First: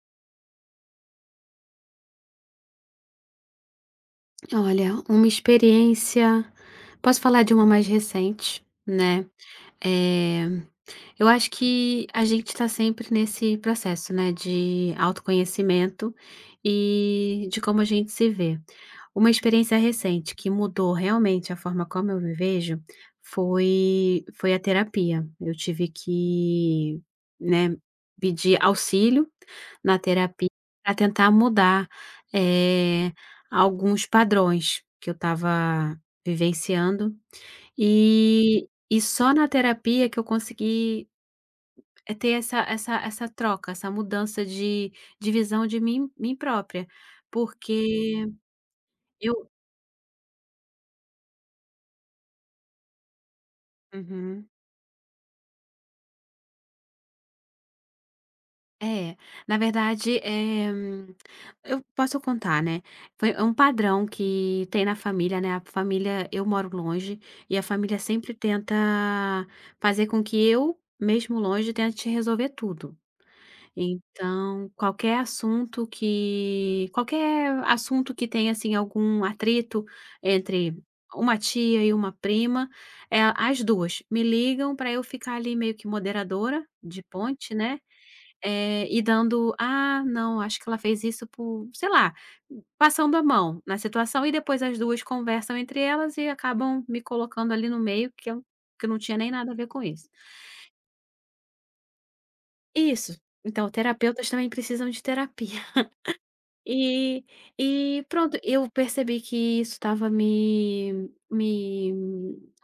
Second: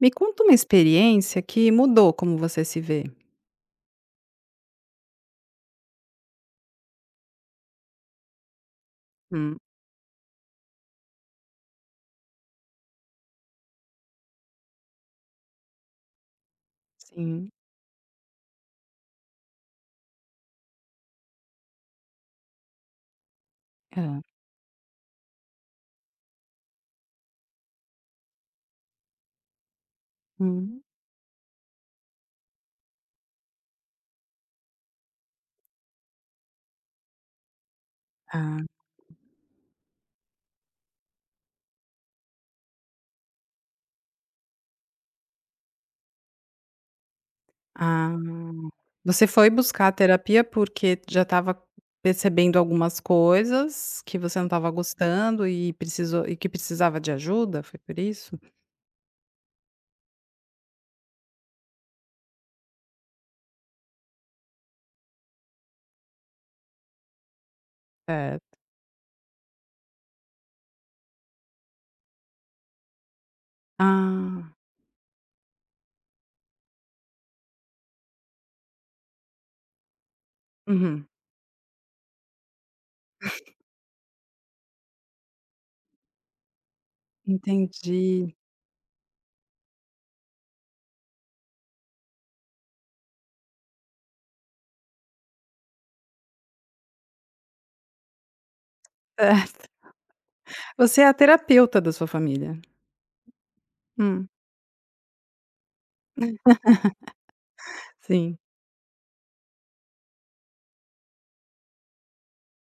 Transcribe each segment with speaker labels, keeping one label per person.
Speaker 1: Me conta uma experiência que mudou como você se vê.
Speaker 2: Olha, uma experiência posso falar de uma mais recente, né,
Speaker 1: Hum,
Speaker 2: eh eu acho que a gente está sempre nesse processo, né, de autoconhecimento e
Speaker 1: sim.
Speaker 2: de como a gente se vê. Uma experiência recente que mudou realmente a forma como eu me vejo
Speaker 1: Hã.
Speaker 2: foi a terapia. Eu tive que, né, pedir auxílio na terapia
Speaker 1: Hum.
Speaker 2: para tentar mudar, eh, alguns padrões que eu estava vivenciando,
Speaker 1: Ah,
Speaker 2: e só na terapia que eu consegui é ter essa troca, essa mudança de visão de mim própria,
Speaker 1: ah.
Speaker 2: porque
Speaker 1: Você
Speaker 2: eu
Speaker 1: foi buscar a terapia porque já estava percebendo algumas coisas que você não
Speaker 2: uhum.
Speaker 1: estava gostando e que precisava de ajuda? Foi por isso?
Speaker 2: É, na verdade, eu posso contar, né, foi é um padrão que tem na família, né, a família eu moro longe, e a família sempre
Speaker 1: Certo.
Speaker 2: tenta fazer com que eu, mesmo longe, tente resolver tudo.
Speaker 1: Ah.
Speaker 2: Então, qualquer assunto que tenha, assim, algum atrito entre
Speaker 1: Uhum.
Speaker 2: uma tia e uma prima, as 2 me ligam para eu ficar ali meio que moderadora, de ponte, né,
Speaker 1: Entendi.
Speaker 2: e dando: "Ah, não, acho que ela fez isso por", sei lá, passando a mão na situação e depois as 2 conversam entre elas e acabam me colocando ali no meio que eu não tinha nem nada a ver
Speaker 1: Certo.
Speaker 2: com isso.
Speaker 1: Você é a terapeuta da sua família?
Speaker 2: Isso, então terapeutas
Speaker 1: Hum.
Speaker 2: também precisam de terapia. E pronto,
Speaker 1: Sim.
Speaker 2: eu percebi que isso estava me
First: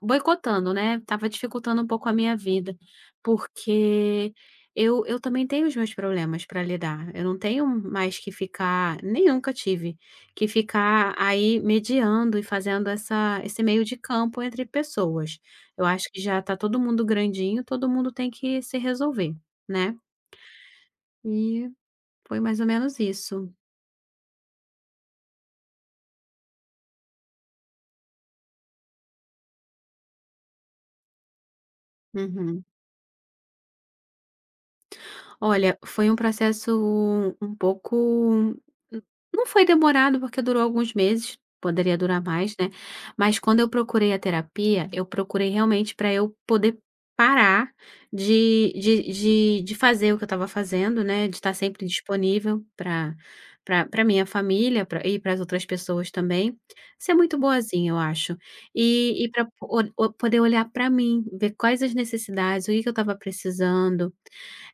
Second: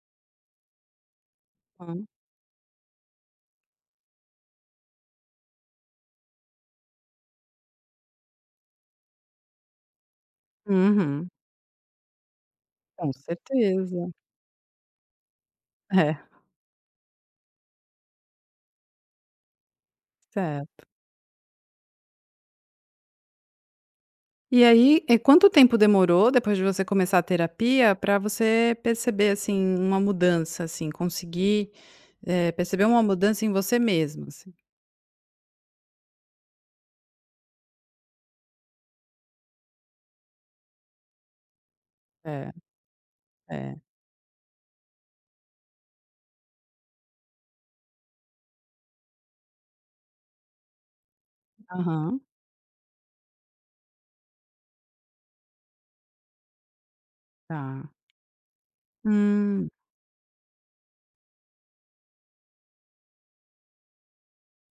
Speaker 2: boicotando, né. Tava dificultando um
Speaker 1: Hã.
Speaker 2: pouco a minha vida, porque eu também tenho os meus problemas para lidar, eu não tenho mais que ficar nem nunca tive, que ficar
Speaker 1: Uhum.
Speaker 2: aí mediando e fazendo
Speaker 1: Com
Speaker 2: essa esse meio de
Speaker 1: certeza.
Speaker 2: campo entre pessoas. Eu acho
Speaker 1: É,
Speaker 2: que já tá todo mundo grandinho, todo mundo tem que se resolver, né.
Speaker 1: certo.
Speaker 2: E foi mais ou menos isso.
Speaker 1: E aí, quanto tempo demorou depois de você começar a terapia para você perceber, assim, uma mudança, assim, conseguir,
Speaker 2: Uhum.
Speaker 1: perceber uma mudança em você mesmo? Assim?
Speaker 2: Olha, foi um processo um pouco não foi demorado, porque durou alguns meses, poderia durar
Speaker 1: É,
Speaker 2: mais, né, mas quando eu
Speaker 1: é.
Speaker 2: procurei a terapia, eu procurei realmente para eu poder parar de fazer o que eu estava fazendo, né, de estar sempre
Speaker 1: Aham,
Speaker 2: disponível para pra minha família, pra e para as outras pessoas também, ser muito
Speaker 1: tá.
Speaker 2: boazinha, eu acho. E pra
Speaker 1: Hum,
Speaker 2: poder olhar para mim, ver quais as necessidades, o que que eu estava precisando,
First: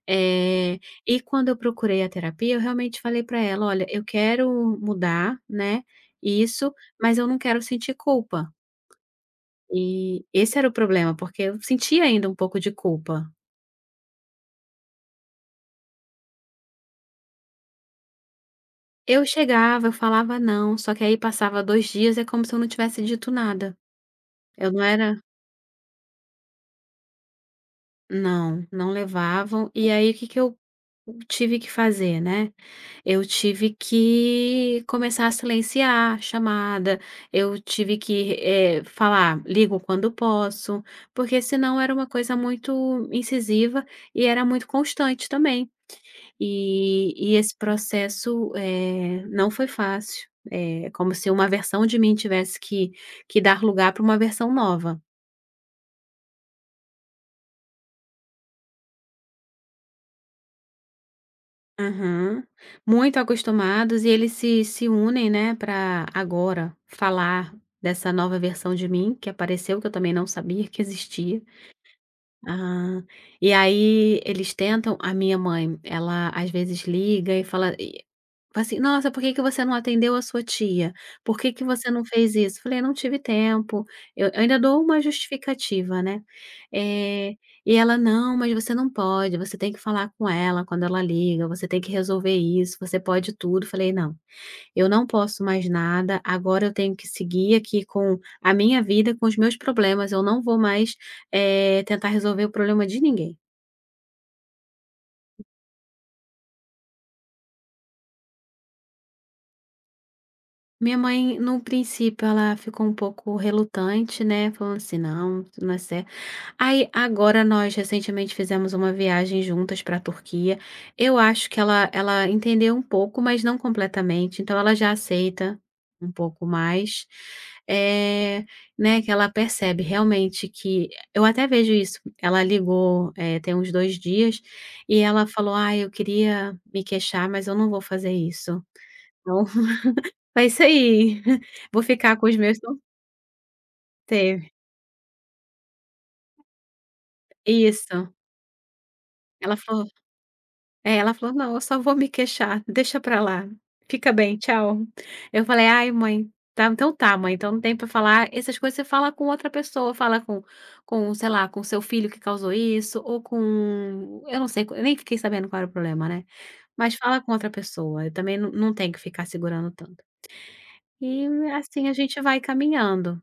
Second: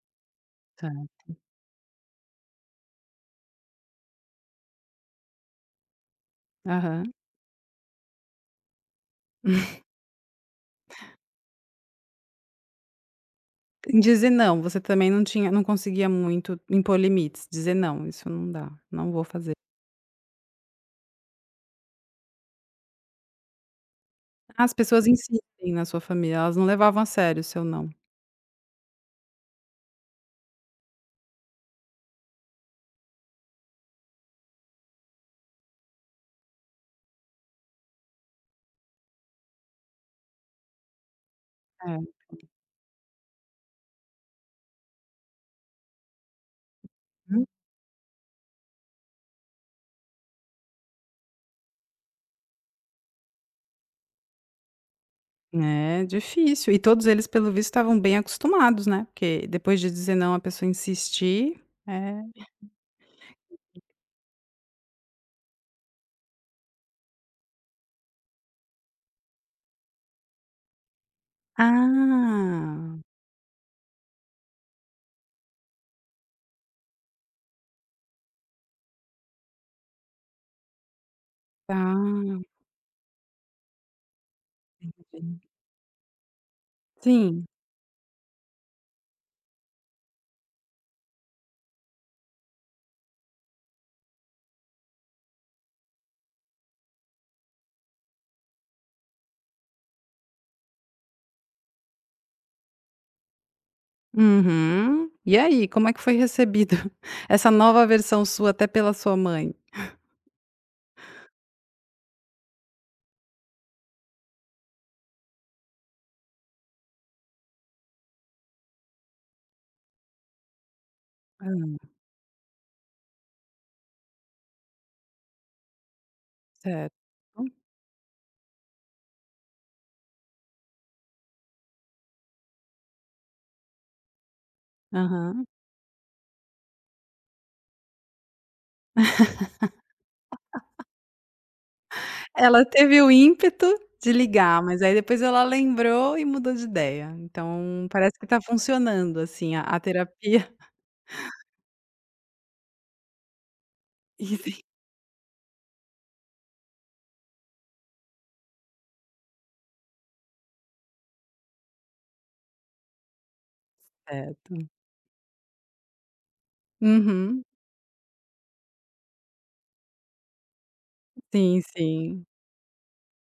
Speaker 2: eh,
Speaker 1: tá.
Speaker 2: e quando eu procurei a terapia, eu realmente falei para ela: "Olha, eu quero mudar, né, isso,
Speaker 1: Aham.
Speaker 2: mas eu não quero sentir culpa". E esse era o problema, porque eu sentia ainda um pouco de culpa.
Speaker 1: Em dizer não, você também não conseguia muito impor limites, dizer: "Não, isso não dá, não vou
Speaker 2: Eu
Speaker 1: fazer".
Speaker 2: chegava, eu falava "não", só que aí passava 2 dias, é como se eu não tivesse dito nada. Eu
Speaker 1: As
Speaker 2: não
Speaker 1: pessoas
Speaker 2: era
Speaker 1: insistem na sua família, elas não levavam a sério o seu não.
Speaker 2: não, não levavam. E aí, o que que eu tive que fazer, né. Eu tive que começar a silenciar a chamada, eu tive que, falar: "Ligo quando posso", porque senão era uma coisa muito incisiva e era muito constante também. E
Speaker 1: É.
Speaker 2: esse processo, não foi fácil. É como se uma versão de mim tivesse que dar lugar para uma versão nova.
Speaker 1: É, difícil. E todos eles, pelo visto, estavam bem acostumados, né, porque depois de dizer não, a pessoa insistir, é.
Speaker 2: Aham. Muito acostumados e eles se unem, né, para agora falar dessa nova versão de mim que apareceu, que eu também não sabia que existia.
Speaker 1: Ah,
Speaker 2: Ah, e aí eles tentam a minha mãe, ela às vezes liga e fala assim: "Nossa, por que que você não atendeu a sua tia? Por que que
Speaker 1: tá,
Speaker 2: você não fez isso?" Falei: "Não tive tempo". Eu ainda dou uma
Speaker 1: entendi.
Speaker 2: justificativa, né. Eh,
Speaker 1: Sim.
Speaker 2: e ela: "Não, mas você não pode, você tem que falar com ela quando ela liga, você tem que resolver isso, você pode tudo". Falei: "Não, eu não posso mais nada, agora eu tenho que seguir aqui com a minha vida, com os meus problemas, eu não vou mais, tentar resolver o problema de ninguém".
Speaker 1: Uhum. E aí, como é que foi recebido essa nova versão sua até pela sua mãe?
Speaker 2: Minha mãe, no princípio, ela ficou um pouco relutante, né, falando assim: "Não, isso não é certo". Aí, agora nós recentemente fizemos uma viagem juntas para a Turquia. Eu acho que
Speaker 1: Hã,
Speaker 2: ela entendeu um pouco, mas não completamente, então ela já aceita um pouco mais,
Speaker 1: certo.
Speaker 2: eh, né, que ela percebe realmente que eu até vejo isso, ela ligou, tem uns 2 dias, e ela
Speaker 1: Aham.
Speaker 2: falou: "Ah, eu queria me queixar, mas eu não vou fazer isso". Então, foi isso aí. Vou ficar com os meus
Speaker 1: Ela
Speaker 2: não
Speaker 1: teve o ímpeto de
Speaker 2: teve.
Speaker 1: ligar, mas aí depois ela lembrou e mudou de ideia. Então
Speaker 2: Isso.
Speaker 1: parece que tá funcionando,
Speaker 2: Ela
Speaker 1: assim, a
Speaker 2: falou
Speaker 1: terapia.
Speaker 2: é, ela falou: "Não, eu só vou me queixar, deixa pra lá. Fica bem,
Speaker 1: Entendi.
Speaker 2: tchau". Eu falei: "Ai mãe, tá, então tá mãe, então não tem pra falar essas coisas você fala com outra pessoa, fala com, sei lá, com seu filho que causou isso ou com". Eu não
Speaker 1: Certo.
Speaker 2: sei, eu nem fiquei sabendo qual era o problema, né. Mas fala com
Speaker 1: Uhum.
Speaker 2: outra pessoa, eu também não tenho que ficar segurando tanto. E
Speaker 1: Sim,
Speaker 2: assim a gente
Speaker 1: sim.
Speaker 2: vai caminhando.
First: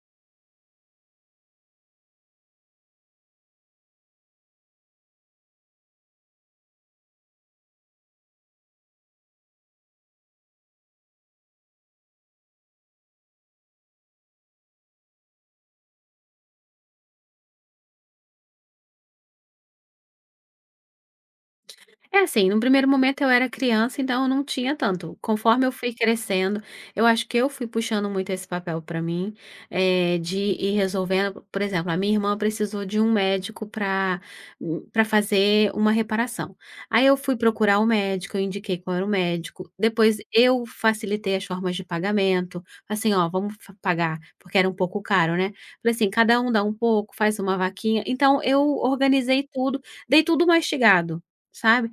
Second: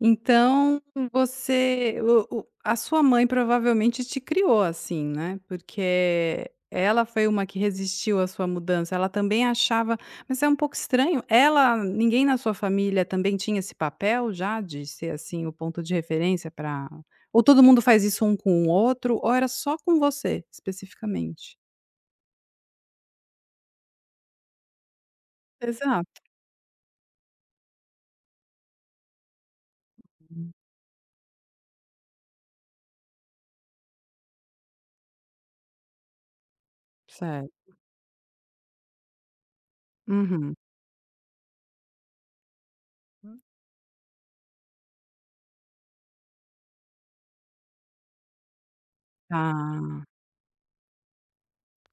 Speaker 1: Então você o a sua mãe provavelmente te criou assim, né, porque ela foi uma que resistiu à sua mudança, ela também achava, mas é um pouco estranho, ela ninguém na sua família também tinha esse papel já de ser, assim, o ponto de referência para. Ou todo mundo faz isso um com o outro, ou era só com você, especificamente?
Speaker 2: É assim, no primeiro momento eu era criança, então eu não tinha tanto. Conforme eu fui
Speaker 1: Exato.
Speaker 2: crescendo, eu acho que eu fui puxando muito esse papel para mim, de ir resolvendo. Por exemplo, a minha irmã precisou de um médico para fazer uma reparação. Aí eu fui
Speaker 1: Certo.
Speaker 2: procurar o médico, eu indiquei qual era o médico. Depois
Speaker 1: Uhum.
Speaker 2: eu facilitei as formas de pagamento. Assim, ó, pagar, porque era um pouco caro, né? Falei assim, cada um dá um pouco, faz uma vaquinha. Então eu organizei tudo,
Speaker 1: Tá.
Speaker 2: dei tudo mastigado. Sabe?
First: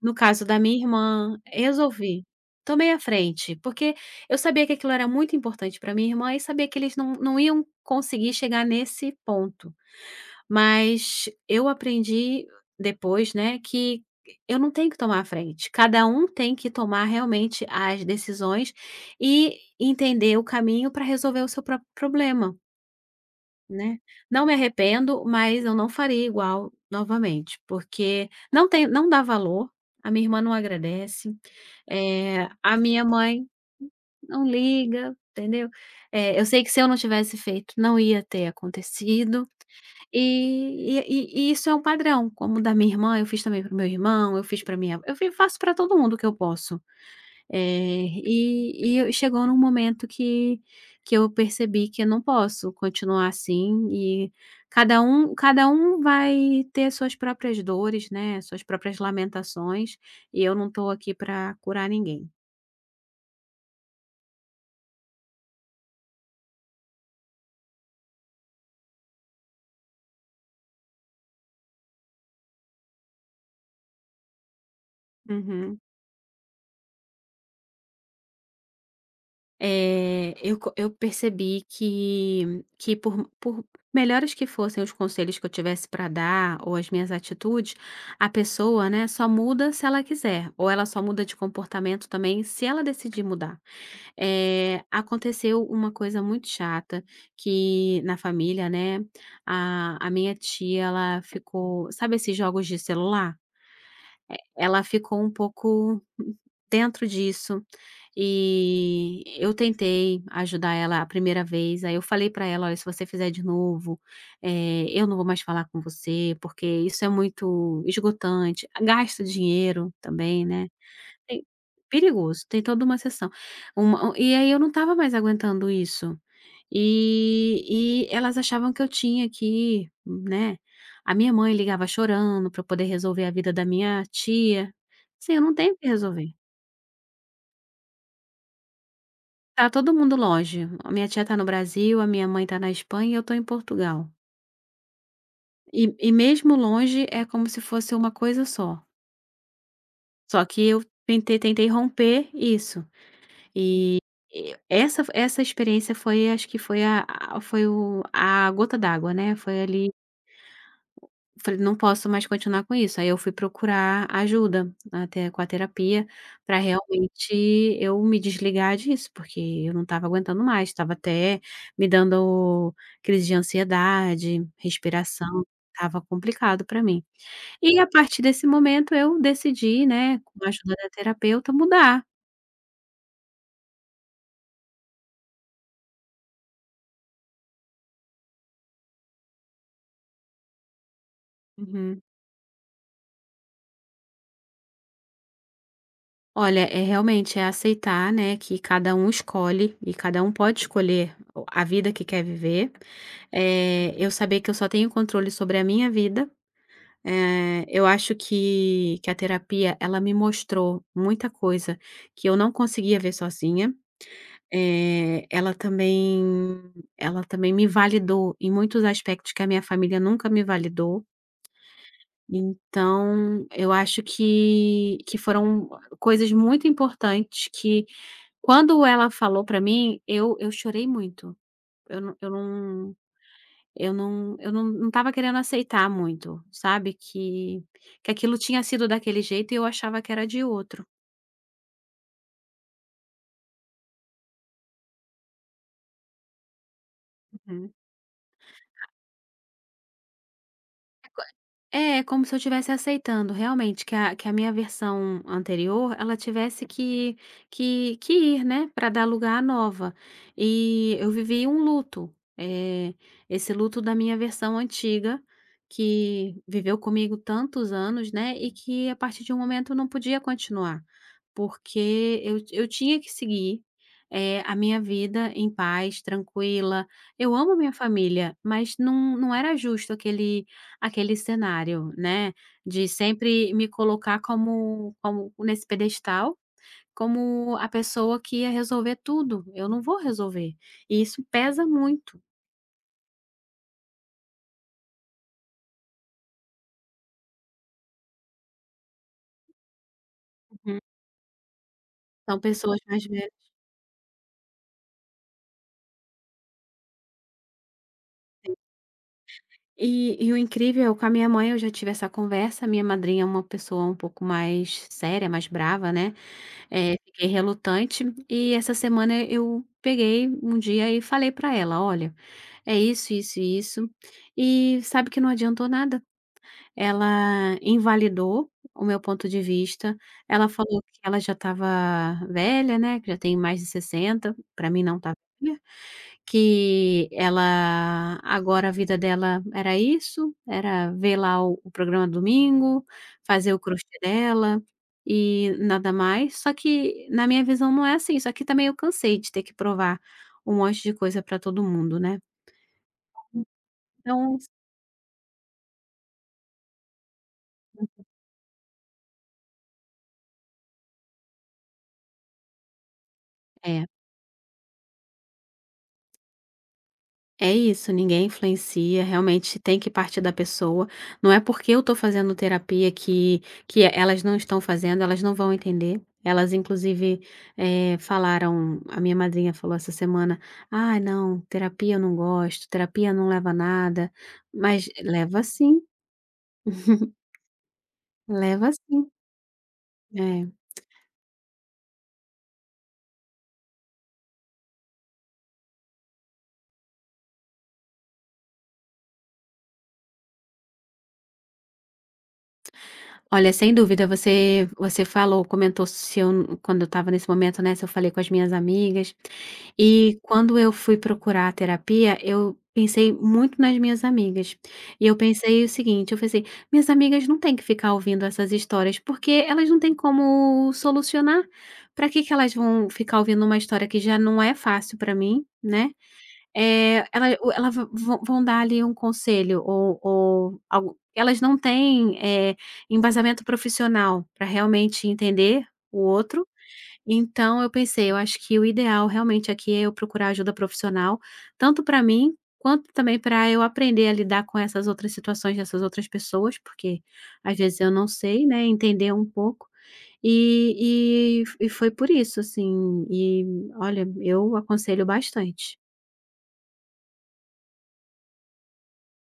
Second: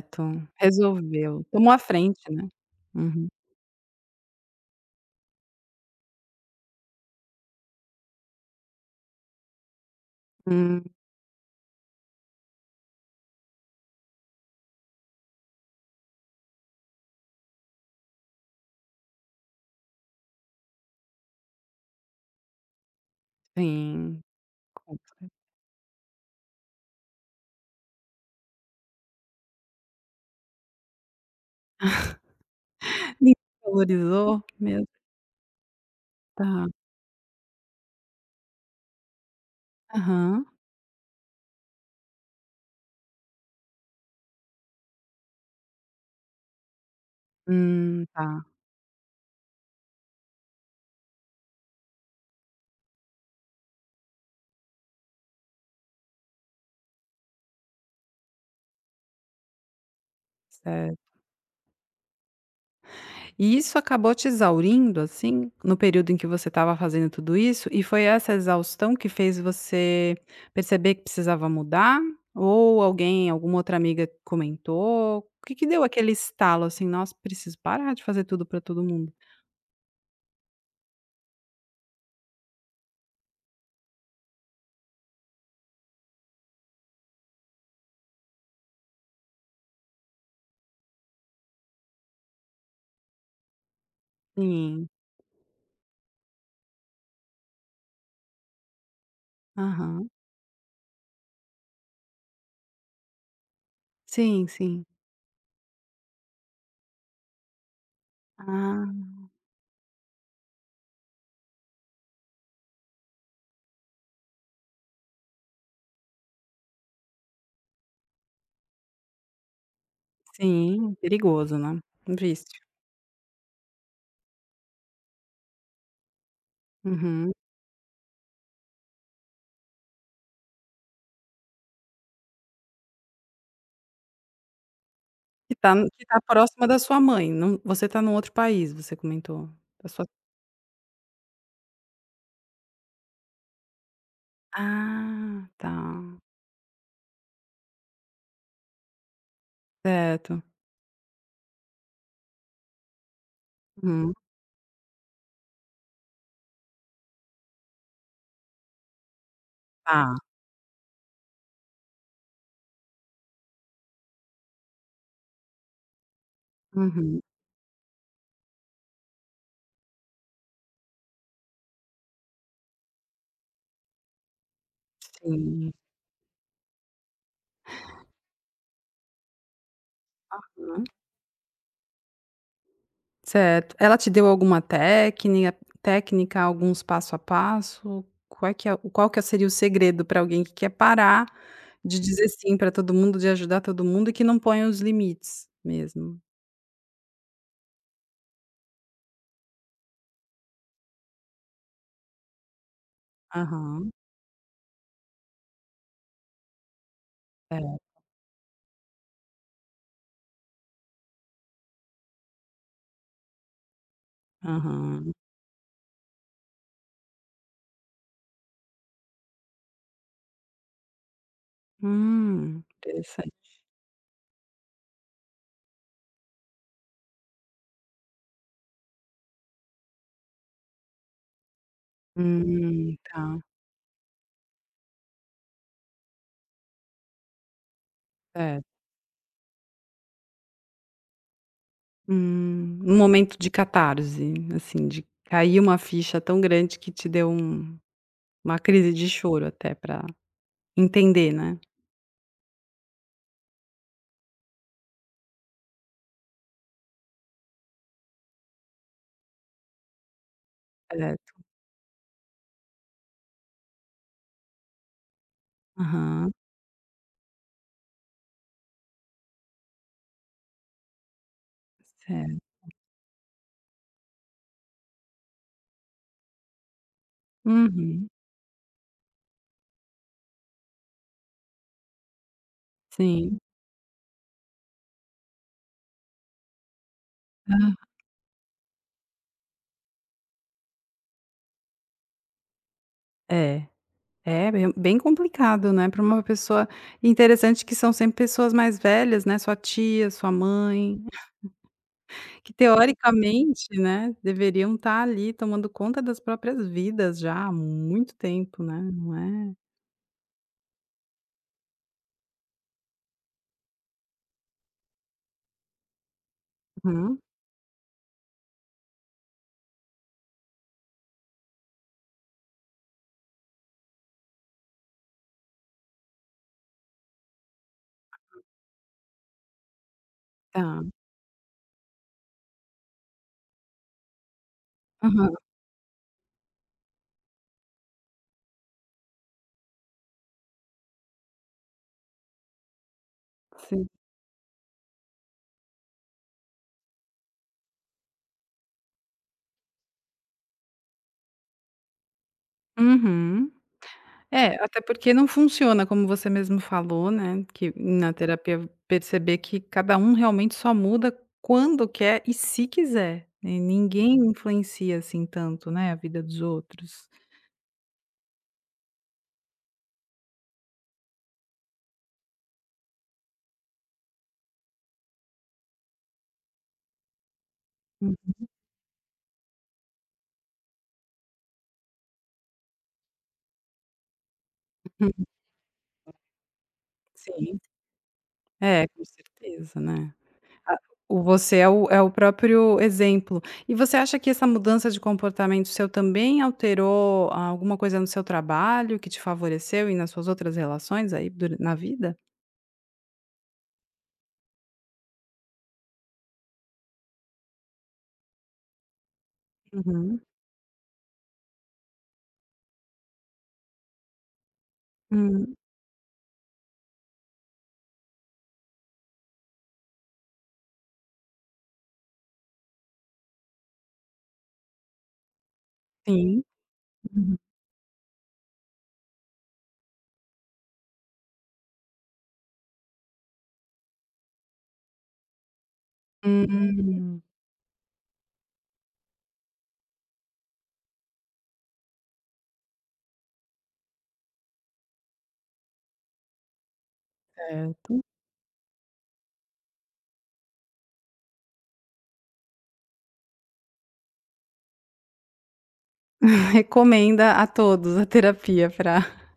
Speaker 2: No caso da minha irmã,
Speaker 1: resolveu. Tomou a frente,
Speaker 2: resolvi.
Speaker 1: né.
Speaker 2: Tomei a
Speaker 1: Uhum.
Speaker 2: frente, porque eu sabia que aquilo era muito importante para minha irmã e sabia que eles não iam conseguir chegar nesse ponto.
Speaker 1: Hum,
Speaker 2: Mas eu aprendi depois, né, que eu não tenho que tomar a frente, cada um tem que tomar realmente as decisões e entender o caminho para resolver o seu próprio problema. Né.
Speaker 1: sim.
Speaker 2: Não me arrependo, mas eu não faria igual novamente, porque não tem não dá valor, a minha irmã não agradece, a minha
Speaker 1: Me
Speaker 2: mãe
Speaker 1: valorizou?
Speaker 2: não
Speaker 1: Mesmo.
Speaker 2: liga, entendeu. Eu sei
Speaker 1: Tá.
Speaker 2: que se eu não tivesse feito, não ia ter acontecido,
Speaker 1: Aham.
Speaker 2: e isso é um padrão, como o da minha irmã, eu fiz também para o meu irmão, eu fiz para minha eu fi faço para todo mundo o que eu posso.
Speaker 1: Tá,
Speaker 2: E chegou num momento que eu percebi que eu não posso continuar assim e cada um vai ter suas próprias dores, né, suas próprias lamentações, e eu não estou aqui
Speaker 1: certo.
Speaker 2: para curar ninguém.
Speaker 1: E isso acabou te exaurindo, assim, no período em que você estava fazendo tudo isso? E foi essa exaustão que fez você perceber que precisava mudar? Ou alguém, alguma outra amiga comentou? O que que
Speaker 2: Uhum.
Speaker 1: deu aquele estalo, assim: "Nossa, preciso parar de fazer tudo pra todo mundo"?
Speaker 2: Eu percebi que por melhores que fossem os conselhos que eu tivesse para dar ou as minhas atitudes, a pessoa, né, só muda se ela quiser, ou ela só muda de comportamento também se ela decidir mudar.
Speaker 1: Sim.
Speaker 2: Aconteceu uma coisa muito chata que na família, né,
Speaker 1: Aham.
Speaker 2: a minha tia ela ficou sabe esses jogos de celular?
Speaker 1: Sim,
Speaker 2: Ela
Speaker 1: sim.
Speaker 2: ficou um pouco dentro disso,
Speaker 1: Ah,
Speaker 2: e eu tentei ajudar ela a primeira vez, aí eu falei pra ela: "Olha, se você fizer de novo, eu não vou mais falar com você, porque isso é muito esgotante, gasta dinheiro também, né".
Speaker 1: sim,
Speaker 2: Tem
Speaker 1: perigoso, né, um
Speaker 2: perigoso,
Speaker 1: vício.
Speaker 2: tem toda uma sessão. Uma e aí eu não estava mais aguentando isso.
Speaker 1: Uhum.
Speaker 2: E elas achavam que eu tinha que, né, a minha mãe ligava chorando para poder resolver a vida da minha tia. Sim, eu não tenho o que
Speaker 1: Que tá
Speaker 2: resolver.
Speaker 1: próxima da sua mãe, não, você tá num outro país, você comentou,
Speaker 2: Tá
Speaker 1: da
Speaker 2: todo
Speaker 1: sua,
Speaker 2: mundo longe, a minha tia tá no Brasil, a minha mãe tá na Espanha e eu tô em Portugal.
Speaker 1: ah, tá,
Speaker 2: E mesmo longe é como se fosse uma coisa só,
Speaker 1: certo.
Speaker 2: só que eu tentei romper isso. E
Speaker 1: Uhum,
Speaker 2: essa experiência foi acho que foi a foi o a gota d'água, né, foi ali
Speaker 1: tá.
Speaker 2: falei: "Não posso mais continuar com isso". Aí eu fui procurar ajuda até com a terapia para
Speaker 1: Uhum,
Speaker 2: realmente eu me desligar disso, porque eu não estava aguentando mais, estava até me dando crise de ansiedade, respiração,
Speaker 1: sim,
Speaker 2: estava complicado para mim. E a partir desse momento eu decidi, né, com a ajuda
Speaker 1: uhum.
Speaker 2: da terapeuta, mudar.
Speaker 1: Certo. Ela te deu alguma técnica, alguns passo a passo? Qual que seria o segredo para alguém que quer parar de
Speaker 2: Uhum.
Speaker 1: dizer sim para todo mundo, de ajudar todo mundo e que não ponha os limites mesmo?
Speaker 2: Olha, é realmente é aceitar, né, que cada um escolhe e cada um pode escolher a vida que quer viver.
Speaker 1: Aham,
Speaker 2: É, eu saber que eu só tenho controle sobre a minha vida. É,
Speaker 1: é,
Speaker 2: eu acho que a terapia ela me mostrou muita coisa que eu não conseguia ver sozinha.
Speaker 1: aham.
Speaker 2: É, ela também me validou em muitos aspectos que a minha família nunca me validou.
Speaker 1: Interessante.
Speaker 2: Então, eu acho que foram coisas muito importantes que quando ela falou pra mim, eu chorei muito. Eu não eu não
Speaker 1: Tá,
Speaker 2: eu não estava querendo aceitar muito, sabe, que aquilo tinha
Speaker 1: certo.
Speaker 2: sido daquele jeito e eu achava que era de outro.
Speaker 1: Um momento de catarse, assim, de cair uma ficha tão grande que te deu
Speaker 2: Uhum.
Speaker 1: um uma crise de choro até pra entender, né.
Speaker 2: É, como se eu estivesse aceitando realmente que a minha versão anterior, ela tivesse que ir, né, para dar lugar à nova. E eu
Speaker 1: Certo.
Speaker 2: vivi um luto, é esse luto da minha versão antiga,
Speaker 1: Aham,
Speaker 2: que viveu comigo tantos anos, né, e que a partir de um momento eu não podia continuar, porque
Speaker 1: certo.
Speaker 2: eu tinha que seguir, é a minha vida em paz, tranquila. Eu amo a minha
Speaker 1: Uhum,
Speaker 2: família, mas não era justo aquele cenário, né, de
Speaker 1: sim.
Speaker 2: sempre me colocar como nesse pedestal, como a
Speaker 1: Ah,
Speaker 2: pessoa que ia resolver tudo, eu não vou resolver, e isso pesa muito.
Speaker 1: é. Bem complicado, né, para uma pessoa. Interessante que são sempre pessoas mais velhas, né, sua tia, sua
Speaker 2: Uhum.
Speaker 1: mãe.
Speaker 2: São
Speaker 1: Que
Speaker 2: pessoas mais velhas
Speaker 1: teoricamente, né, deveriam estar ali tomando conta das próprias vidas já há muito tempo, né, não é?
Speaker 2: e o incrível com a minha mãe eu já tive essa conversa, minha madrinha é uma pessoa um pouco mais séria, mais brava, né,
Speaker 1: Uhum,
Speaker 2: fiquei relutante, e essa semana eu peguei um dia e falei pra ela: "Olha, é isso, isso e isso", e sabe que não adiantou nada. Ela invalidou o meu ponto de vista, ela falou
Speaker 1: tá.
Speaker 2: que ela já estava velha, né, que já tem mais de 60. Para mim não tá
Speaker 1: Aham,
Speaker 2: velha, que ela agora a vida dela era isso, era ver lá o programa domingo, fazer o crochê
Speaker 1: sim.
Speaker 2: dela e nada mais. Só que na minha visão não é assim, só que também eu cansei de ter que provar um monte de coisa para todo mundo, né.
Speaker 1: Uhum.
Speaker 2: Então
Speaker 1: É, até porque não funciona, como você mesmo falou, né, que na terapia perceber que cada um realmente só muda quando quer e se quiser, né,
Speaker 2: é.
Speaker 1: ninguém influencia assim tanto, né, a vida dos outros.
Speaker 2: É isso, ninguém influencia, realmente tem que partir da pessoa. Não é porque eu estou fazendo terapia que elas não estão fazendo, elas não vão entender. Elas inclusive, eh, falaram a minha madrinha falou essa semana: "Ah, não, terapia eu não gosto, terapia não leva a nada", mas
Speaker 1: Uhum,
Speaker 2: leva sim,
Speaker 1: sim.
Speaker 2: leva
Speaker 1: É, com
Speaker 2: sim.
Speaker 1: certeza, né.
Speaker 2: É.
Speaker 1: Ah, o você é o próprio exemplo. E você acha que essa mudança de comportamento seu também alterou alguma coisa no seu trabalho que te favoreceu e nas suas outras relações aí dura na vida?
Speaker 2: Olha, sem dúvida, você você falou comentou se eu quando eu estava nesse momento, né, se eu falei com as minhas amigas. E
Speaker 1: Uhum.
Speaker 2: quando eu fui procurar a terapia, eu pensei muito nas minhas amigas. E
Speaker 1: Hum,
Speaker 2: eu pensei: "Minhas amigas não têm que ficar ouvindo essas histórias, porque elas não têm como solucionar. Para que que elas vão ficar ouvindo uma história que já não é fácil para mim, né?
Speaker 1: sim.
Speaker 2: Ela
Speaker 1: Uhum.
Speaker 2: o ela va vão vão dar ali um conselho ou algo, elas não têm, embasamento profissional para realmente entender o outro,
Speaker 1: Hum,
Speaker 2: então eu pensei, eu acho que o ideal realmente aqui é eu procurar ajuda profissional, tanto para mim, quanto também para eu aprender a lidar com essas outras situações dessas outras pessoas, porque às vezes eu
Speaker 1: certo.
Speaker 2: não sei, né, entender um pouco. E foi por isso, assim, e olha, eu aconselho bastante.
Speaker 1: Recomenda a todos a terapia para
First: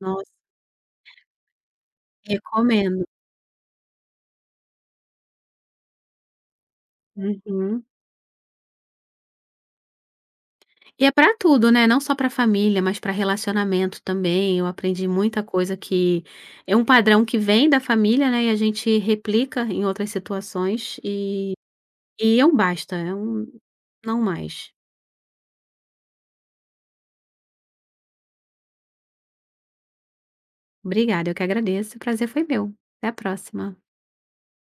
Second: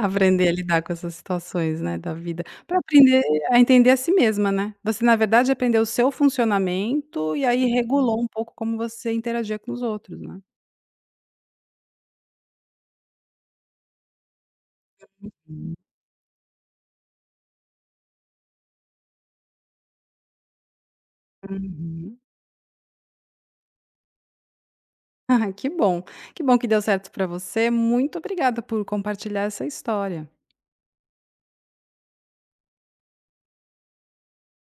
Speaker 2: Nossa,
Speaker 1: a lidar com essas situações, né, da vida. Para
Speaker 2: recomendo.
Speaker 1: aprender a entender a si mesma, né. Você, na verdade, aprendeu o seu funcionamento e aí
Speaker 2: Uhum.
Speaker 1: regulou um pouco como você interagia com os outros, né.
Speaker 2: E é pra tudo, né, não só pra família, mas pra relacionamento também, eu aprendi muita coisa
Speaker 1: Uhum.
Speaker 2: que é um padrão que vem da família, né, e a gente replica em outras situações, e é um basta, é um não mais.
Speaker 1: Ai, que bom. Que bom que deu certo para você. Muito obrigada por compartilhar essa história.
Speaker 2: Obrigada, eu que agradeço, o prazer foi meu. Até a próxima.